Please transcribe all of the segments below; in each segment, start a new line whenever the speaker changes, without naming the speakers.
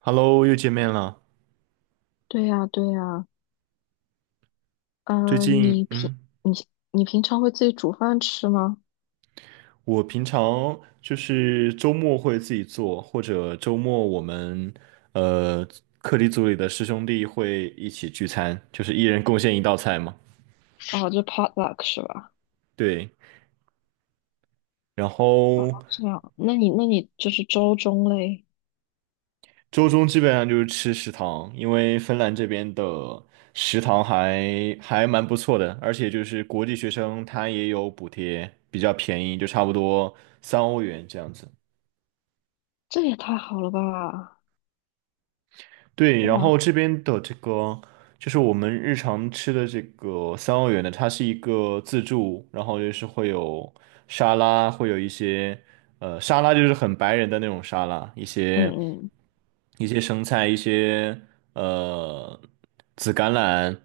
Hello，又见面了。
对呀，对呀，
最
嗯，
近，
你你平常会自己煮饭吃吗？
我平常就是周末会自己做，或者周末我们呃课题组里的师兄弟会一起聚餐，就是一人贡献一道菜嘛。
哦，就 potluck 是吧？
对，然后
这样，那你就是周中嘞，
周中基本上就是吃食堂，因为芬兰这边的食堂还蛮不错的，而且就是国际学生他也有补贴，比较便宜，就差不多3欧元这样子。
这也太好了吧！
对，然后
哇，
这边的这个。就是我们日常吃的这个三澳园的，它是一个自助，然后就是会有沙拉，会有一些沙拉就是很白人的那种沙拉，一
嗯
些
嗯
一些生菜，一些呃紫甘蓝、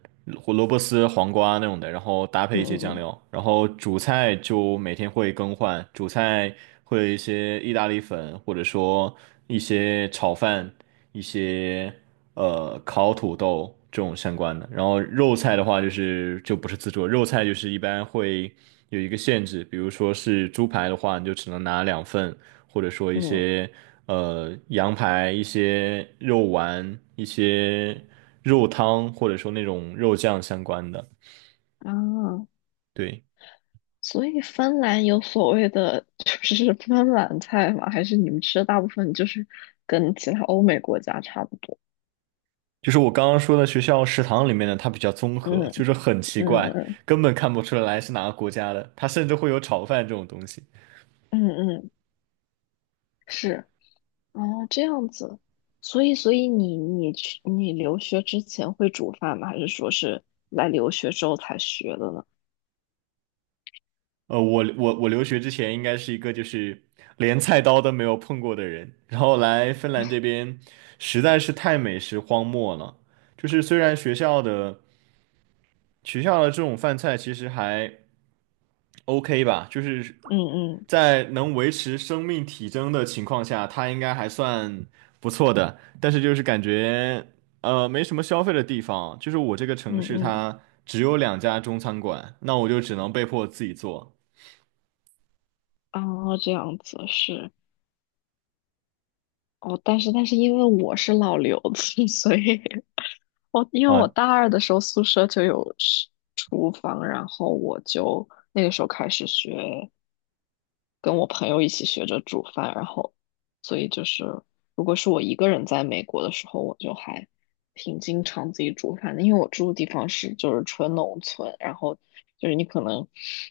胡萝卜丝、黄瓜那种的，然后搭配一些酱
嗯
料，然后主菜就每天会更换，主菜会有一些意大利粉，或者说一些炒饭，一些烤土豆这种相关的。然后肉菜的话，就不是自助，肉菜就是一般会有一个限制，比如说是猪排的话，你就只能拿2份，或者说一
嗯
些羊排、一些肉丸、一些肉汤，或者说那种肉酱相关的。
嗯啊，
对，
所以芬兰有所谓的就是芬兰菜吗？还是你们吃的大部分就是跟其他欧美国家差不多？
就是我刚刚说的学校食堂里面的，它比较综
嗯
合，就是很奇
嗯
怪，
嗯
根本看不出来是哪个国家的，它甚至会有炒饭这种东西。
嗯嗯，是。哦，这样子，所以你留学之前会煮饭吗？还是说是来留学之后才学的呢？
我留学之前应该是一个就是连菜刀都没有碰过的人，然后来芬兰这边实在是太美食荒漠了。就是虽然学校的这种饭菜其实还 OK 吧，就是
嗯嗯
在能维持生命体征的情况下，它应该还算不错的，但是就是感觉没什么消费的地方，就是我这个
嗯
城市
嗯，
它只有两家中餐馆，那我就只能被迫自己做。
哦，这样子是哦，但是因为我是老留子，所以因为我
啊、
大二的时候宿舍就有是厨房，然后我就那个时候开始学。跟我朋友一起学着煮饭，然后所以就是如果是我一个人在美国的时候，我就还挺经常自己煮饭的，因为我住的地方是就是纯农村，然后就是你可能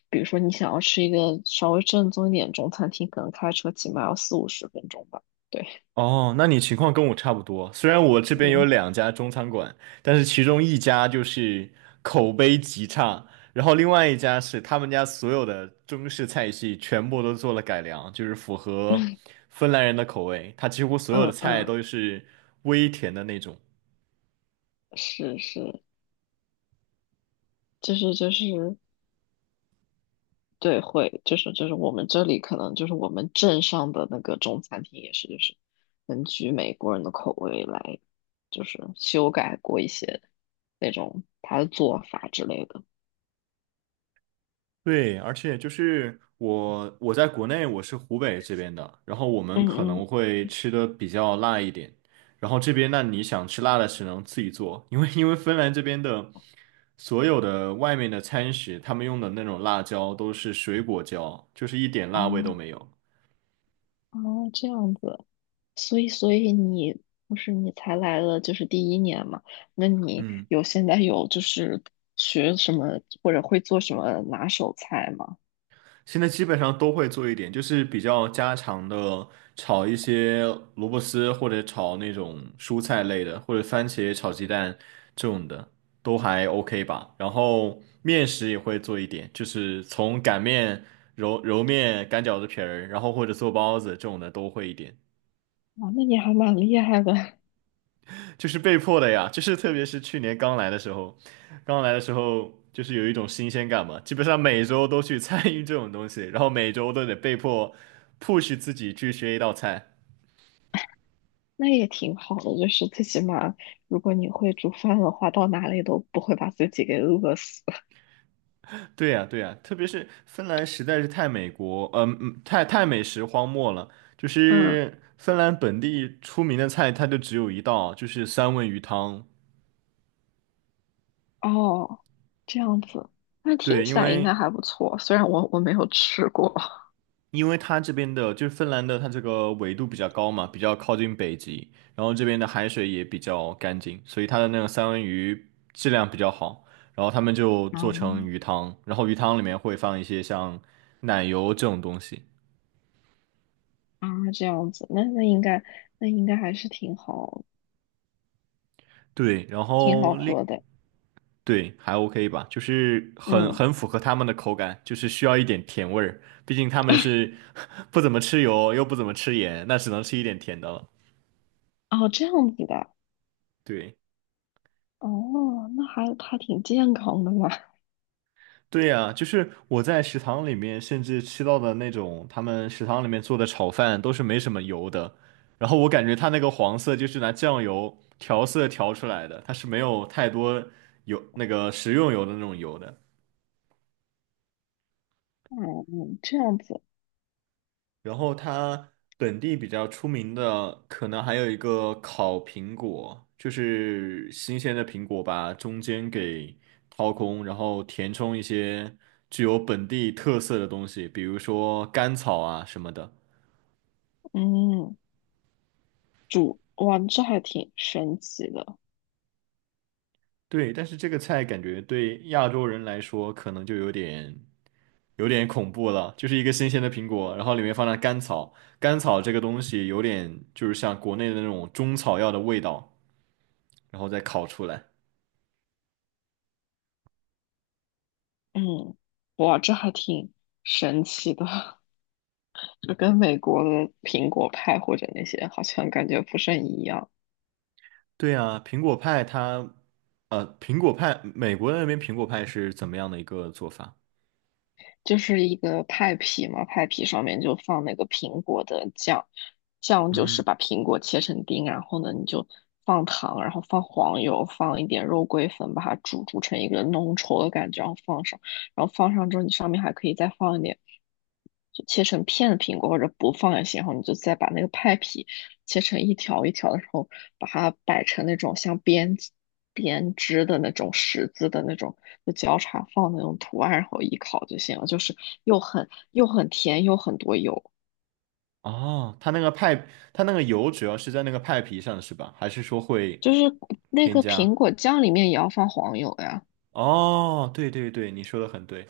比如说你想要吃一个稍微正宗一点中餐厅，可能开车起码要四五十分钟吧。对，
哦，那你情况跟我差不多。虽然我这边有
嗯
两家中餐馆，但是其中一家就是口碑极差，然后另外一家是他们家所有的中式菜系全部都做了改良，就是符合芬兰人的口味。它几乎所有的
嗯
菜
嗯，
都是微甜的那种。
是是，就是就是。对，会就是就是我们这里可能就是我们镇上的那个中餐厅也是，就是根据美国人的口味来，就是修改过一些那种他的做法之类的。
对，而且就是我在国内我是湖北这边的，然后我们
嗯
可能
嗯，
会吃的比较辣一点，然后这边那你想吃辣的只能自己做，因为芬兰这边的所有的外面的餐食，他们用的那种辣椒都是水果椒，就是一点
哦
辣味都没有。
哦，这样子，所以你不是你才来了就是第一年嘛？那你
嗯。
有现在有就是学什么或者会做什么拿手菜吗？
现在基本上都会做一点，就是比较家常的，炒一些萝卜丝或者炒那种蔬菜类的，或者番茄炒鸡蛋这种的，都还 OK 吧。然后面食也会做一点，就是从擀面、揉面、擀饺子皮儿，然后或者做包子这种的都会一点。
啊，那你还蛮厉害的。
就是被迫的呀，就是特别是去年刚来的时候，刚来的时候就是有一种新鲜感嘛，基本上每周都去参与这种东西，然后每周都得被迫 push 自己去学一道菜。
那也挺好的，就是最起码如果你会煮饭的话，到哪里都不会把自己给饿死。
对呀，对呀，特别是芬兰实在是太美国，嗯、嗯，太太美食荒漠了。就
嗯，
是芬兰本地出名的菜，它就只有一道，就是三文鱼汤。
哦，这样子，那听
对，因
起来应
为
该还不错，虽然我没有吃过。
因为它这边的就是芬兰的，它这个纬度比较高嘛，比较靠近北极，然后这边的海水也比较干净，所以它的那个三文鱼质量比较好。然后他们就做成
嗯
鱼汤，然后鱼汤里面会放一些像奶油这种东西。
啊，这样子，那应该还是挺好，
对，然
挺好
后另
喝的。
对还 OK 吧，就是很
嗯，
很符合他们的口感，就是需要一点甜味儿，毕竟他们 是 不怎么吃油，又不怎么吃盐，那只能吃一点甜的了。
哦，这样子的，
对。
哦，那还挺健康的嘛。
对呀，就是我在食堂里面甚至吃到的那种他们食堂里面做的炒饭都是没什么油的，然后我感觉它那个黄色就是拿酱油调色调出来的，它是没有太多油那个食用油的那种油的。
嗯，这样子，
然后它本地比较出名的可能还有一个烤苹果，就是新鲜的苹果把中间给掏空，然后填充一些具有本地特色的东西，比如说甘草啊什么的。
嗯，哇，这还挺神奇的。
对，但是这个菜感觉对亚洲人来说可能就有点恐怖了，就是一个新鲜的苹果，然后里面放了甘草，甘草这个东西有点就是像国内的那种中草药的味道，然后再烤出来。
嗯，哇，这还挺神奇的，这跟美国的苹果派或者那些好像感觉不甚一样。
对啊，苹果派它，苹果派，美国那边苹果派是怎么样的一个做法？
就是一个派皮嘛，派皮上面就放那个苹果的酱，酱就是
嗯，
把苹果切成丁，然后呢你就放糖，然后放黄油，放一点肉桂粉，把它煮成一个浓稠的感觉，然后放上，然后放上之后你上面还可以再放一点。就切成片的苹果，或者不放也行。然后你就再把那个派皮切成一条一条的，然后把它摆成那种像编织的那种十字的那种，就交叉放那种图案，然后一烤就行了。就是又很甜，又很多油。
哦，它那个派，它那个油主要是在那个派皮上是吧？还是说会
就是那
添
个
加？
苹果酱里面也要放黄油呀。
哦，对对对，你说的很对。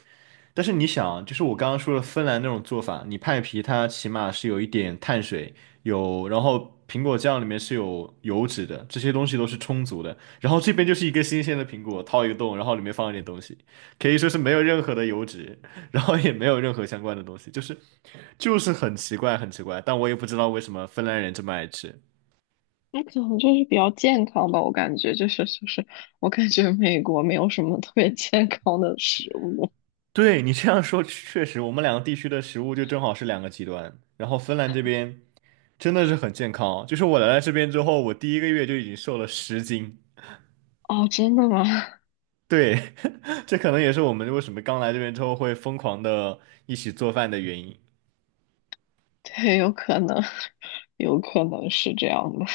但是你想，就是我刚刚说的芬兰那种做法，你派皮它起码是有一点碳水，有，然后苹果酱里面是有油脂的，这些东西都是充足的。然后这边就是一个新鲜的苹果，掏一个洞，然后里面放一点东西，可以说是没有任何的油脂，然后也没有任何相关的东西，就是很奇怪，很奇怪。但我也不知道为什么芬兰人这么爱吃。
那可能就是比较健康吧，我感觉就是就是，我感觉美国没有什么特别健康的食物。
对你这样说，确实，我们两个地区的食物就正好是两个极端。然后芬兰这边。真的是很健康哦就是我来了这边之后，我第一个月就已经瘦了10斤。
哦，真的吗？
对，这可能也是我们为什么刚来这边之后会疯狂的一起做饭的原因。
对，有可能，有可能是这样的。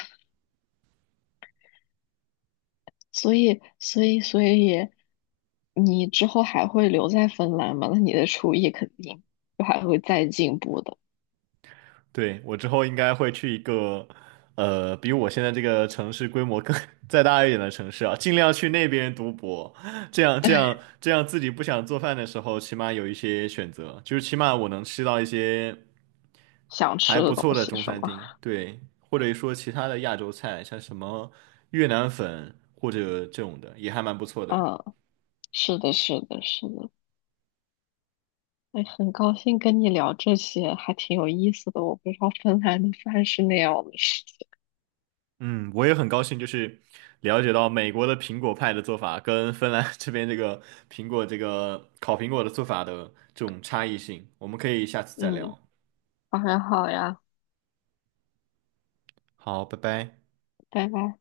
所以，你之后还会留在芬兰吗？那你的厨艺肯定就还会再进步的。
对，我之后应该会去一个，比我现在这个城市规模更 再大一点的城市啊，尽量去那边读博，这样自己不想做饭的时候，起码有一些选择，就是起码我能吃到一些。
想
还
吃的
不
东
错的
西
中
是吗？
餐厅，对，或者说其他的亚洲菜，像什么越南粉或者这种的，也还蛮不错的。
嗯，是的，是的，是的。哎，很高兴跟你聊这些，还挺有意思的。我不知道芬兰的饭是那样的事情。
嗯，我也很高兴，就是了解到美国的苹果派的做法跟芬兰 这边这个苹果这个烤苹果的做法的这种差异性，我们可以下次再
嗯，
聊。
好呀，好呀，
好，拜拜。
拜拜。